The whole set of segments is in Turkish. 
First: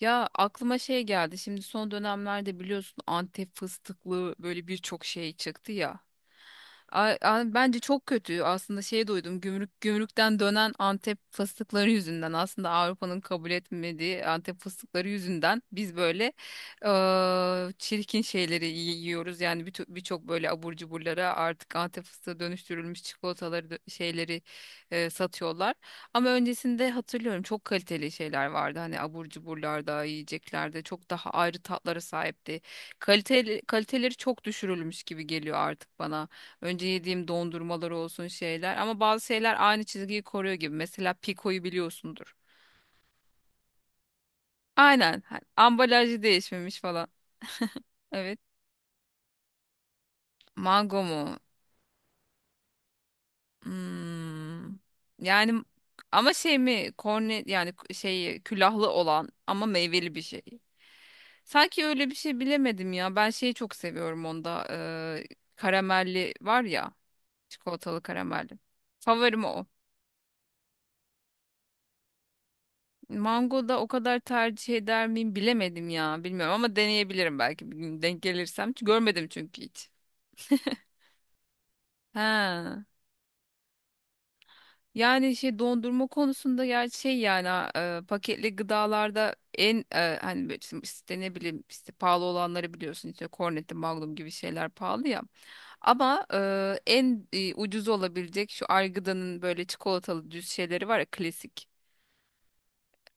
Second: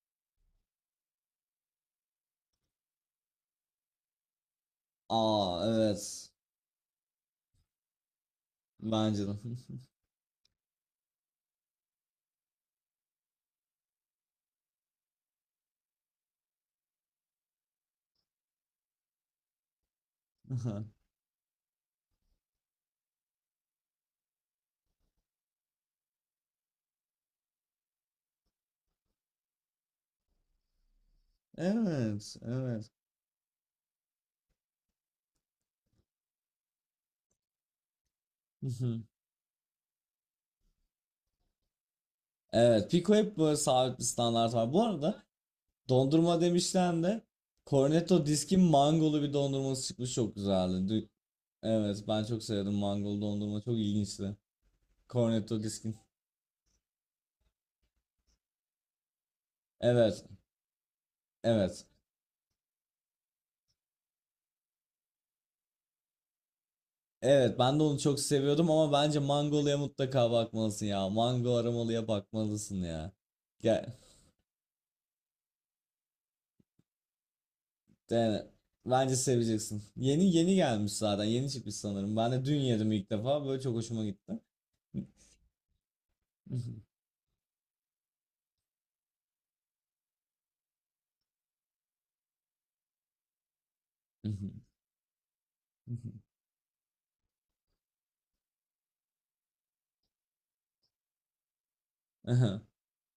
Ya aklıma şey geldi. Şimdi son dönemlerde biliyorsun Antep fıstıklı böyle birçok şey Aa, çıktı ya. evet. Bence çok kötü. Aslında şey Bence de. duydum. Gümrükten dönen Antep fıstıkları yüzünden, aslında Avrupa'nın kabul etmediği Antep fıstıkları yüzünden biz böyle çirkin şeyleri yiyoruz. Yani birçok böyle abur cuburlara artık Antep fıstığı dönüştürülmüş çikolataları şeyleri satıyorlar. Ama öncesinde hatırlıyorum, çok kaliteli şeyler vardı. Hani abur cuburlarda, yiyeceklerde çok daha ayrı tatlara Evet, sahipti. evet. Kaliteli, kaliteleri çok düşürülmüş gibi geliyor artık bana. Önce yediğim dondurmalar olsun Hı şeyler, ama hı. bazı şeyler aynı çizgiyi koruyor gibi. Mesela Pico'yu biliyorsundur. Evet, Pico hep böyle sabit bir standart var. Bu arada Aynen. Ambalajı dondurma değişmemiş demişken falan. de Cornetto Evet. Disk'in mangolu bir dondurması çıkmış, çok güzeldi. Mango Dü- mu? evet, ben çok sevdim, mangolu dondurma çok ilginçti. Hmm. Cornetto Yani Disk'in. ama şey mi, korne yani, şey külahlı olan ama meyveli bir Evet, şey. Sanki evet. öyle bir şey, bilemedim ya. Ben şeyi çok seviyorum onda. Karamelli var ya. Evet, ben de onu Çikolatalı çok karamelli. seviyordum ama bence Favorim o. mangoluya mutlaka bakmalısın ya. Mango aromalıya bakmalısın ya. Mango da Gel. o kadar tercih eder miyim, bilemedim ya. Bilmiyorum, ama deneyebilirim belki bir gün denk Yani gelirsem. Hiç bence görmedim çünkü seveceksin. hiç. Yeni yeni gelmiş zaten. Yeni çıkmış sanırım. Ben de dün He. yedim ilk defa. Böyle çok hoşuma gitti. Yani şey, dondurma konusunda ya şey yani ha, paketli gıdalarda en hani böyle işte ne bileyim işte, pahalı olanları biliyorsun işte, Cornetto, Magnum gibi şeyler pahalı ya. Ama en ucuz olabilecek şu Argıda'nın böyle çikolatalı düz şeyleri var ya, klasik.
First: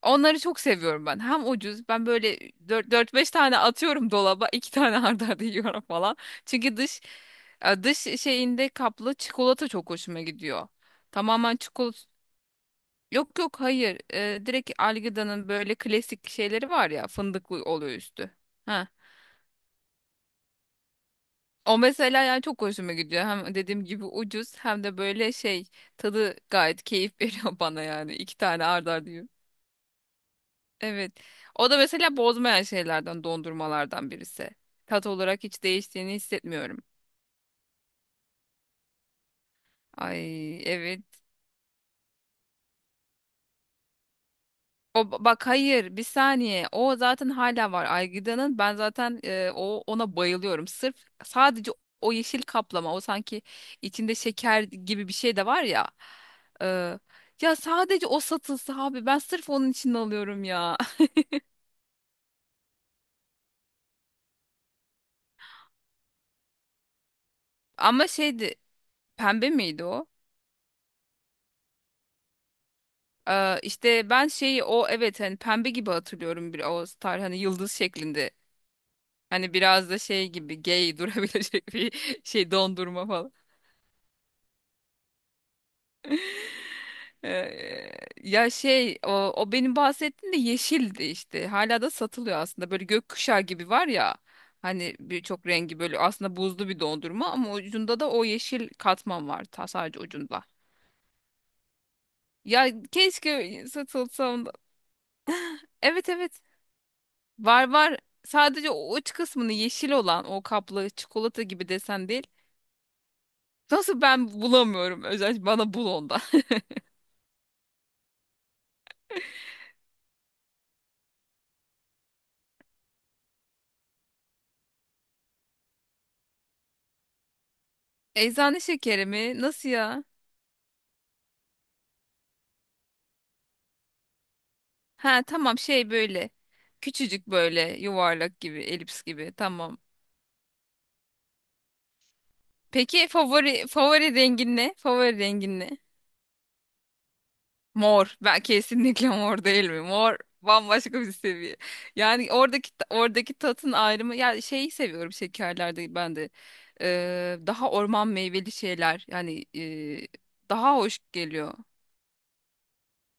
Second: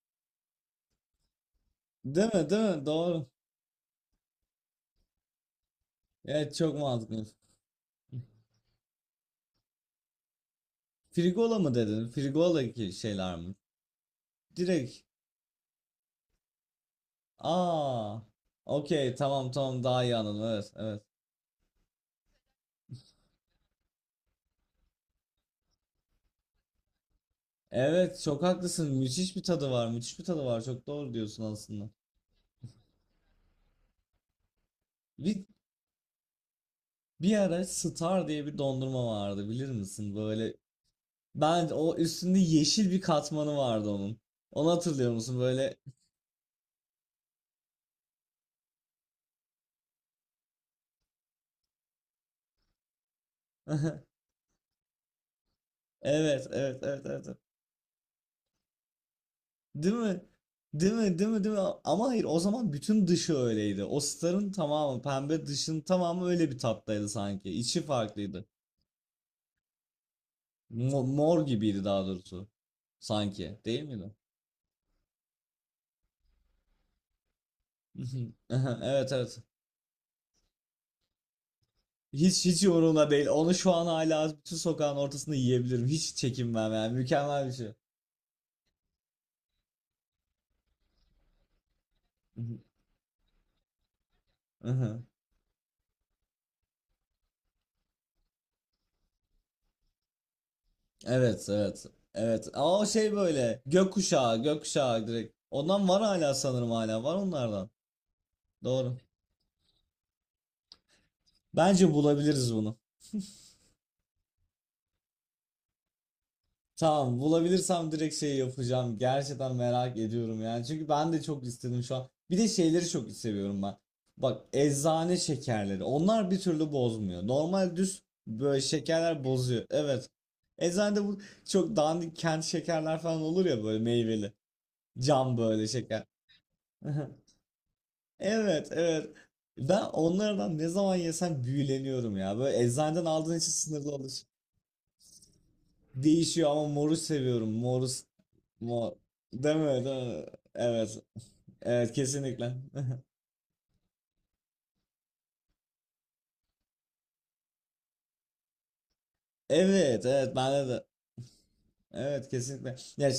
Onları çok seviyorum ben. Hem ucuz, ben Değil böyle mi? Değil mi? dört Doğru. beş tane atıyorum dolaba, 2 tane arda arda yiyorum falan. Evet, çok Çünkü dış mantıklı. Dış şeyinde kaplı çikolata çok hoşuma gidiyor. Tamamen Frigola mı çikolata. dedin? Frigola ki şeyler Yok mi? yok, hayır. Direkt Direkt. Algida'nın böyle klasik şeyleri var ya, fındıklı oluyor Aa. üstü. Ha. Okey, tamam tamam, daha iyi anladım. Evet, evet. O mesela yani çok hoşuma gidiyor. Hem dediğim gibi ucuz, hem de böyle şey, tadı gayet keyif veriyor bana yani. Evet, İki çok tane ard haklısın. arda yiyorum. Müthiş bir tadı var. Müthiş bir tadı var. Çok doğru Evet. diyorsun O da aslında. mesela bozmayan şeylerden, dondurmalardan birisi. Tat olarak Bir, hiç değiştiğini hissetmiyorum. bir ara Star diye bir dondurma vardı, bilir misin? Böyle Ay evet. ben, o üstünde yeşil bir katmanı vardı onun. Onu hatırlıyor O musun bak böyle? hayır, bir saniye, o zaten hala var Aygıda'nın, ben zaten o, ona bayılıyorum sırf, sadece o yeşil kaplama, o sanki içinde şeker gibi bir şey de var ya. Evet, E, evet, evet, evet, evet. ya sadece o satılsa abi, ben sırf onun için Değil mi? alıyorum ya. Değil mi? Değil mi? Değil mi? Ama hayır, o zaman bütün dışı öyleydi. O starın tamamı pembe, dışın tamamı öyle bir tattaydı sanki. İçi Ama farklıydı. şeydi, pembe miydi o? Mo- mor gibiydi daha doğrusu. Sanki. Değil İşte miydi? ben şeyi o, evet hani pembe gibi hatırlıyorum bir, o star hani yıldız şeklinde, Evet, evet. hani biraz da şey gibi gay durabilecek bir Hiç şey hiç dondurma umurumda değil. falan. Onu şu an hala bütün sokağın ortasında yiyebilirim. Hiç çekinmem yani. Mükemmel bir şey. Ee, ya şey, o, o benim bahsettiğim de yeşildi işte. Hala da satılıyor aslında. Böyle gökkuşağı gibi var ya. Hani birçok rengi böyle, aslında buzlu bir dondurma ama ucunda da o yeşil katman var. Ta sadece ucunda. Evet, evet. Evet. Ya Aa, o şey böyle. keşke satılsa Gökkuşağı, onda. gökkuşağı direkt. Ondan var Evet, hala evet. sanırım, hala. Var onlardan. Var var. Sadece o Doğru. uç kısmını yeşil olan, o kaplı çikolata gibi Bence desen değil. bulabiliriz bunu. Nasıl ben bulamıyorum? Özellikle bana bul onda. Tamam, bulabilirsem direkt şey yapacağım. Gerçekten merak ediyorum yani. Çünkü ben de çok istedim şu an. Bir de şeyleri çok seviyorum ben. Bak, eczane şekerleri. Onlar bir türlü bozmuyor. Normal düz Eczane böyle şekeri şekerler mi? bozuyor. Nasıl ya? Evet. Eczanede bu çok dandik kent şekerler falan olur ya, böyle meyveli. Ha Cam tamam, böyle şey şeker. böyle. Küçücük böyle yuvarlak gibi, Evet, elips evet. gibi. Tamam. Ben onlardan ne zaman yesem büyüleniyorum ya. Böyle eczaneden Peki aldığın için favori, sınırlı favori olur. rengin ne? Favori rengin ne? Değişiyor ama moru seviyorum. Moru, s- Mor. Ben mor. kesinlikle mor, Değil değil mi? mi? Değil Mor mi? bambaşka Evet. bir seviye. Evet, Yani kesinlikle. oradaki oradaki tatın ayrımı, yani şeyi seviyorum şekerlerde ben de. Daha orman meyveli şeyler. Yani Evet, evet. Ben daha de hoş geliyor. evet, kesinlikle. Ya, ş-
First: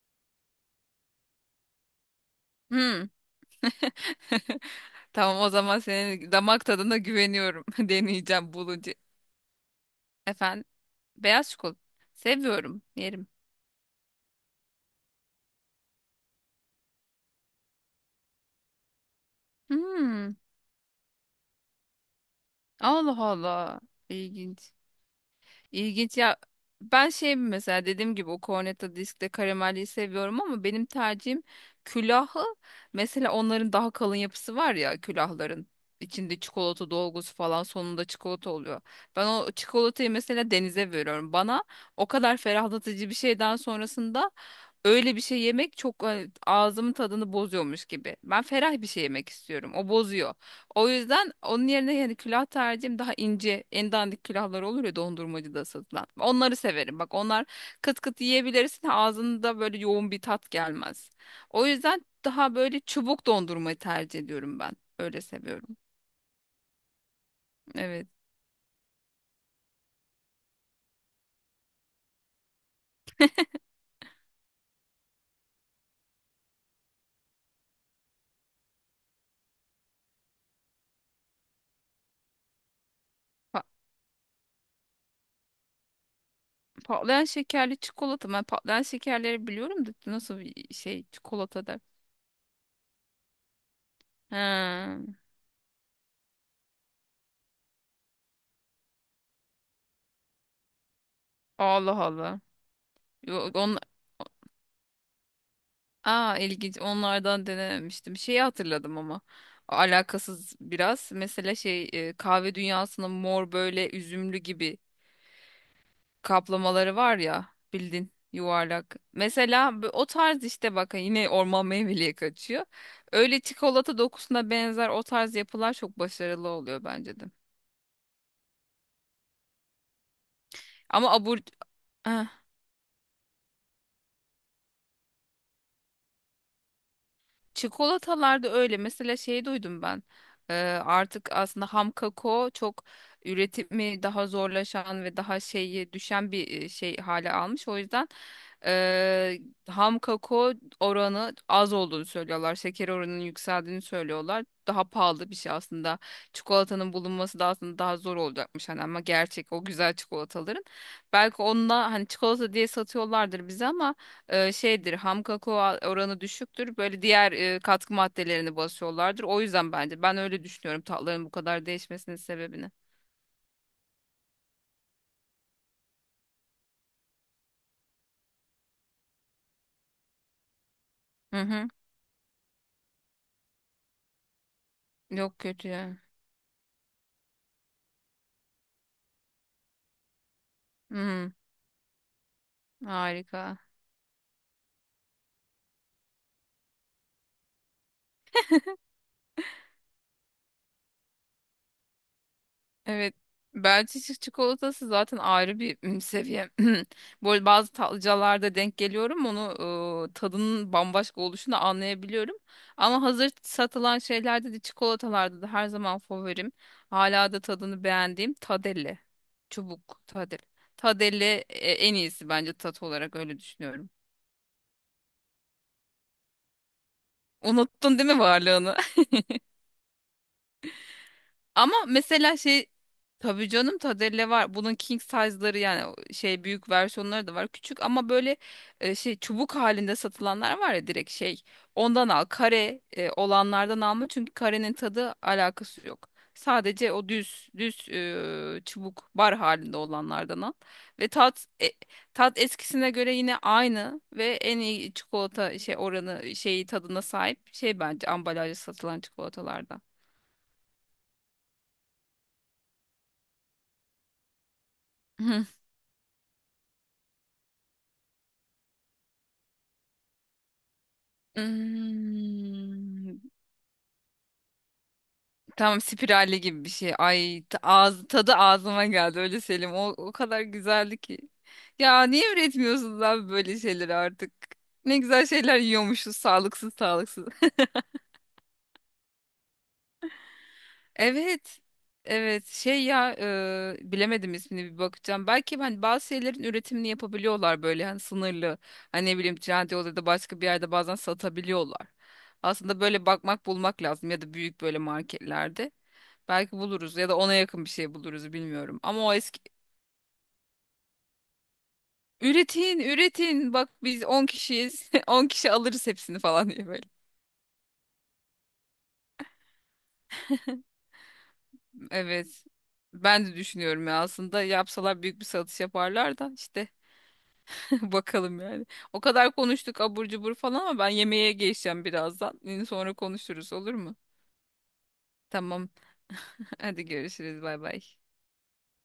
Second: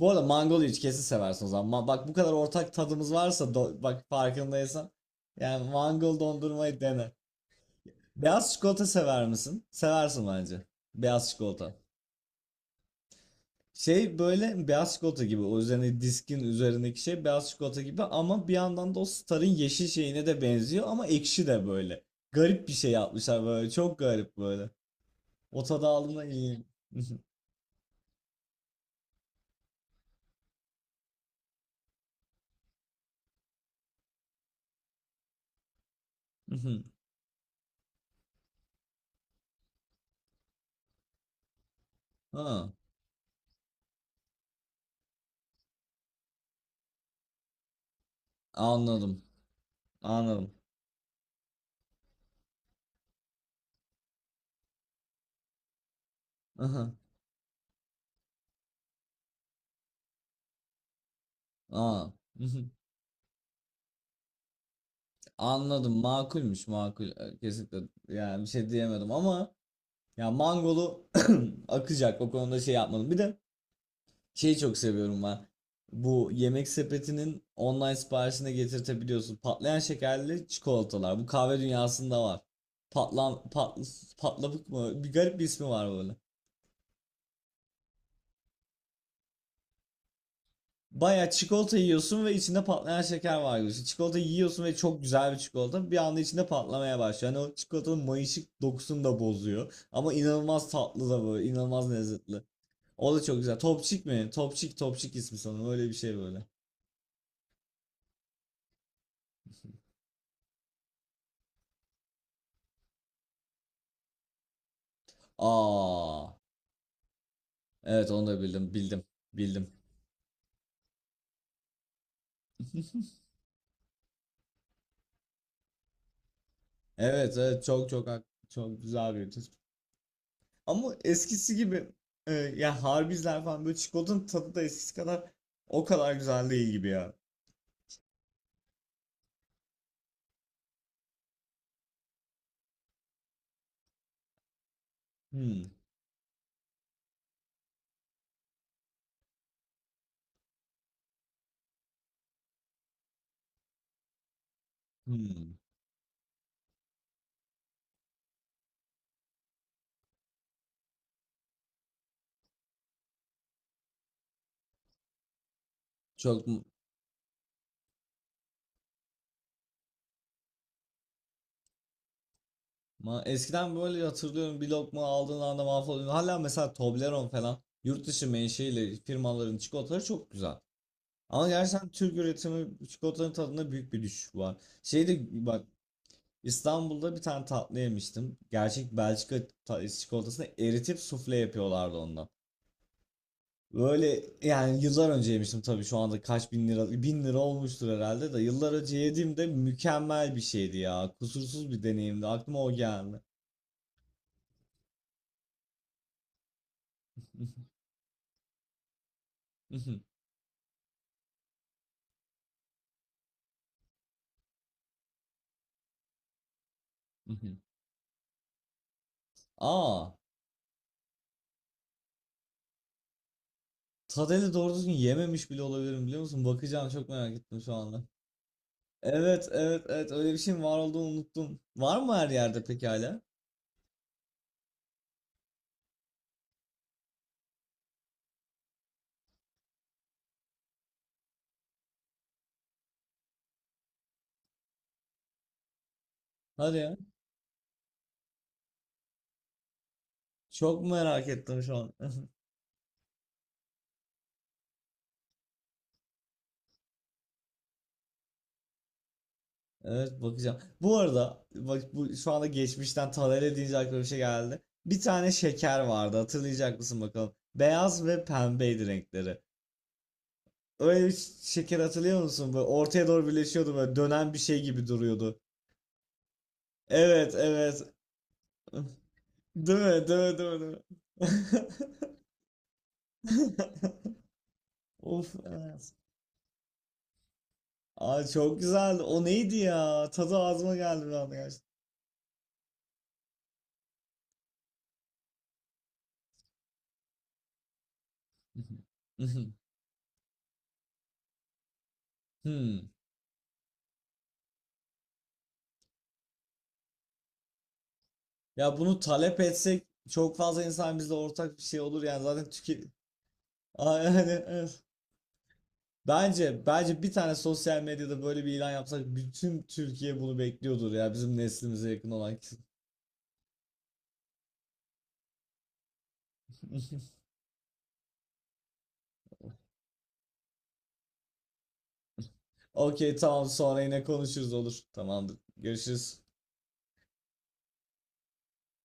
bu arada mangolu hiç kesin seversin o zaman. Ma- bak, bu kadar ortak Hmm. tadımız varsa do- bak, farkındaysan. Tamam, o Yani zaman mangol senin damak dondurmayı tadına dene. güveniyorum. Beyaz Deneyeceğim çikolata bulunca. sever misin? Seversin bence. Efendim? Beyaz Beyaz çikolata. çikolata. Seviyorum. Yerim. Şey böyle beyaz çikolata gibi, o üzerine diskin üzerindeki şey beyaz çikolata gibi ama bir yandan da o Star'ın yeşil şeyine Hmm. de benziyor ama ekşi de böyle. Garip bir şey Allah yapmışlar böyle, Allah. çok garip böyle. İlginç. O tadı İlginç aldığımda ya. iyi. Ben şey mesela, dediğim gibi o Cornetto Disk'te karamelliyi seviyorum, ama benim tercihim külahı. Mesela onların daha kalın yapısı var ya, külahların. İçinde çikolata dolgusu falan, sonunda çikolata oluyor. Ben o çikolatayı mesela denize veriyorum. Bana o kadar Ha, ferahlatıcı bir şeyden sonrasında öyle bir şey yemek çok ağzımın tadını bozuyormuş gibi. Ben ferah bir şey anladım yemek istiyorum. O bozuyor. anladım. O yüzden onun yerine yani külah tercihim daha ince, en dandik külahlar olur ya dondurmacıda satılan. Onları Aha, severim. Bak onlar kıt kıt yiyebilirsin. Ağzında böyle yoğun bir tat gelmez. O yüzden aa, daha mhm. böyle çubuk dondurmayı tercih ediyorum ben. Öyle seviyorum. Anladım, makulmüş makul. Kesinlikle Evet. yani bir şey diyemedim ama ya mangolu akacak o konuda şey yapmadım. Bir de şeyi çok seviyorum ben. Bu yemek sepetinin online siparişine getirtebiliyorsun. Patlayan şekerli çikolatalar. Bu kahve dünyasında var. Patlan, Pa- pat, patlabık mı? Bir garip bir ismi var böyle. Patlayan şekerli çikolata. Ben patlayan şekerleri biliyorum da, nasıl bir şey Baya çikolata çikolata der. yiyorsun ve içinde patlayan şeker var gibi. Çikolata yiyorsun ve çok He. güzel bir çikolata. Bir anda içinde patlamaya başlıyor. Yani o çikolatanın mayışık dokusunu da bozuyor. Ama inanılmaz tatlı da böyle. İnanılmaz Allah Allah. lezzetli. O da çok Yo, güzel. onlar. Topçik mi? Topçik, Topçik ismi sanırım. Öyle bir şey Aa böyle. ilginç, onlardan denememiştim. Şeyi hatırladım ama alakasız biraz. Mesela şey, kahve dünyasının mor böyle üzümlü gibi Aa. kaplamaları var ya, Evet, bildin, onu da bildim. yuvarlak. Bildim. Bildim. Mesela o tarz işte, bak hani yine orman meyveliye kaçıyor. Öyle çikolata dokusuna benzer o tarz yapılar çok başarılı oluyor bence de. Evet evet, çok çok hak- çok güzel bir tespit. Ama Ama abur... eskisi gibi ya harbizler falan böyle çikolatanın tadı da eskisi kadar o kadar güzel değil gibi ya. Çikolatalarda öyle. Mesela şey duydum ben. Ee, artık aslında ham kakao çok, üretimi daha zorlaşan ve daha Hmm, şeyi düşen bir şey hale almış. O yüzden e, ham kakao oranı az olduğunu söylüyorlar. Şeker oranının yükseldiğini söylüyorlar. Daha pahalı bir şey hmm. aslında. Çikolatanın bulunması da aslında daha zor olacakmış hani, ama gerçek o güzel çikolataların. Belki onunla hani çikolata diye satıyorlardır bize, ama şeydir, ham kakao oranı Çok mu- düşüktür. Böyle diğer katkı maddelerini basıyorlardır. O yüzden bence, ben öyle düşünüyorum tatların bu kadar değişmesinin sebebini. Eskiden böyle hatırlıyorum, bir lokma aldığın anda mahvoluyordun. Hala mesela Toblerone falan yurt dışı menşeili firmaların çikolataları çok güzel. Hı Ama hı. gerçekten Türk üretimi çikolatanın tadında büyük bir düşüş var. Şeyde Yok, bak, kötü ya. İstanbul'da bir tane tatlı yemiştim. Gerçek Belçika ta- çikolatasını Hı eritip hı. sufle yapıyorlardı ondan. Harika. Böyle yani yıllar önce yemiştim, tabii şu anda kaç bin lira bin lira olmuştur herhalde, de yıllar önce yediğimde mükemmel bir şeydi ya. Kusursuz bir deneyimdi. Aklıma o Evet. geldi. Belçika çikolatası zaten ayrı bir seviye. Böyle bazı tatlıcılarda denk geliyorum. Onu tadının bambaşka oluşunu anlayabiliyorum. Ama hazır satılan şeylerde de, çikolatalarda da her zaman favorim, Hala da tadını beğendiğim Tadelle. Çubuk Aa, Tadel. Tadelle en iyisi bence tat olarak, öyle düşünüyorum. Tadeli doğru düzgün yememiş bile olabilirim, biliyor musun? Bakacağım, çok merak ettim şu Unuttun anda. değil mi varlığını? Evet evet evet, öyle bir şeyin var olduğunu unuttum. Ama Var mı her mesela yerde şey, peki hala? tabii canım Tadelle var. Bunun king size'ları yani o şey büyük versiyonları da var. Küçük ama böyle şey çubuk halinde satılanlar var ya, direkt şey. Ondan al. Kare olanlardan alma, çünkü karenin tadı alakası yok. Hadi Sadece ya. o düz düz çubuk bar halinde olanlardan al. Çok Ve merak tat ettim şu an. tat eskisine göre yine aynı ve en iyi çikolata şey oranı, şeyi tadına sahip şey bence, ambalajda satılan çikolatalardan. Evet, bakacağım. Bu arada bak, bu şu anda geçmişten Taner'e deyince aklıma bir şey geldi. Bir tane şeker vardı, hatırlayacak mısın bakalım. Beyaz ve pembeydi renkleri. Öyle bir şeker hatırlıyor musun? Böyle ortaya Hmm, doğru birleşiyordu, böyle dönen bir şey gibi duruyordu. tamam, spiralli gibi bir şey. Evet, Ay evet. ağzı tadı ağzıma geldi öyle Selim. Değil O, mi? o Değil mi? kadar Değil mi? Değil mi? güzeldi ki. Ya niye üretmiyorsunuz abi böyle şeyleri artık? Ne güzel Of, şeyler evet. yiyormuşuz, sağlıksız sağlıksız. Ay çok güzeldi. O neydi ya? Tadı ağzıma geldi bir anda Evet. gerçekten. Evet şey ya, bilemedim ismini, bir bakacağım. Belki hani bazı şeylerin üretimini yapabiliyorlar böyle hani sınırlı. Hani ne bileyim, Trendyol'da ya da başka bir yerde bazen satabiliyorlar. Aslında Hmm. böyle bakmak bulmak lazım, ya da büyük böyle marketlerde. Belki buluruz ya da ona yakın bir şey buluruz, Ya bilmiyorum. bunu Ama o talep eski, etsek çok fazla insan bizle ortak bir şey olur yani zaten üretin tüke... üretin, bak Aa, biz 10 yani, evet. kişiyiz 10 kişi alırız hepsini falan Bence diye böyle. bence bir tane sosyal medyada böyle bir ilan yapsak bütün Türkiye bunu bekliyordur ya, bizim neslimize yakın olan Evet, kişi. ben de düşünüyorum ya, aslında yapsalar büyük bir satış yaparlar da işte. Bakalım yani. O kadar konuştuk abur cubur falan, ama ben yemeğe geçeceğim birazdan. Yine sonra Okey, tamam, konuşuruz, olur sonra mu? yine konuşuruz olur. Tamamdır. Tamam. Görüşürüz. Hadi görüşürüz. Bay bay.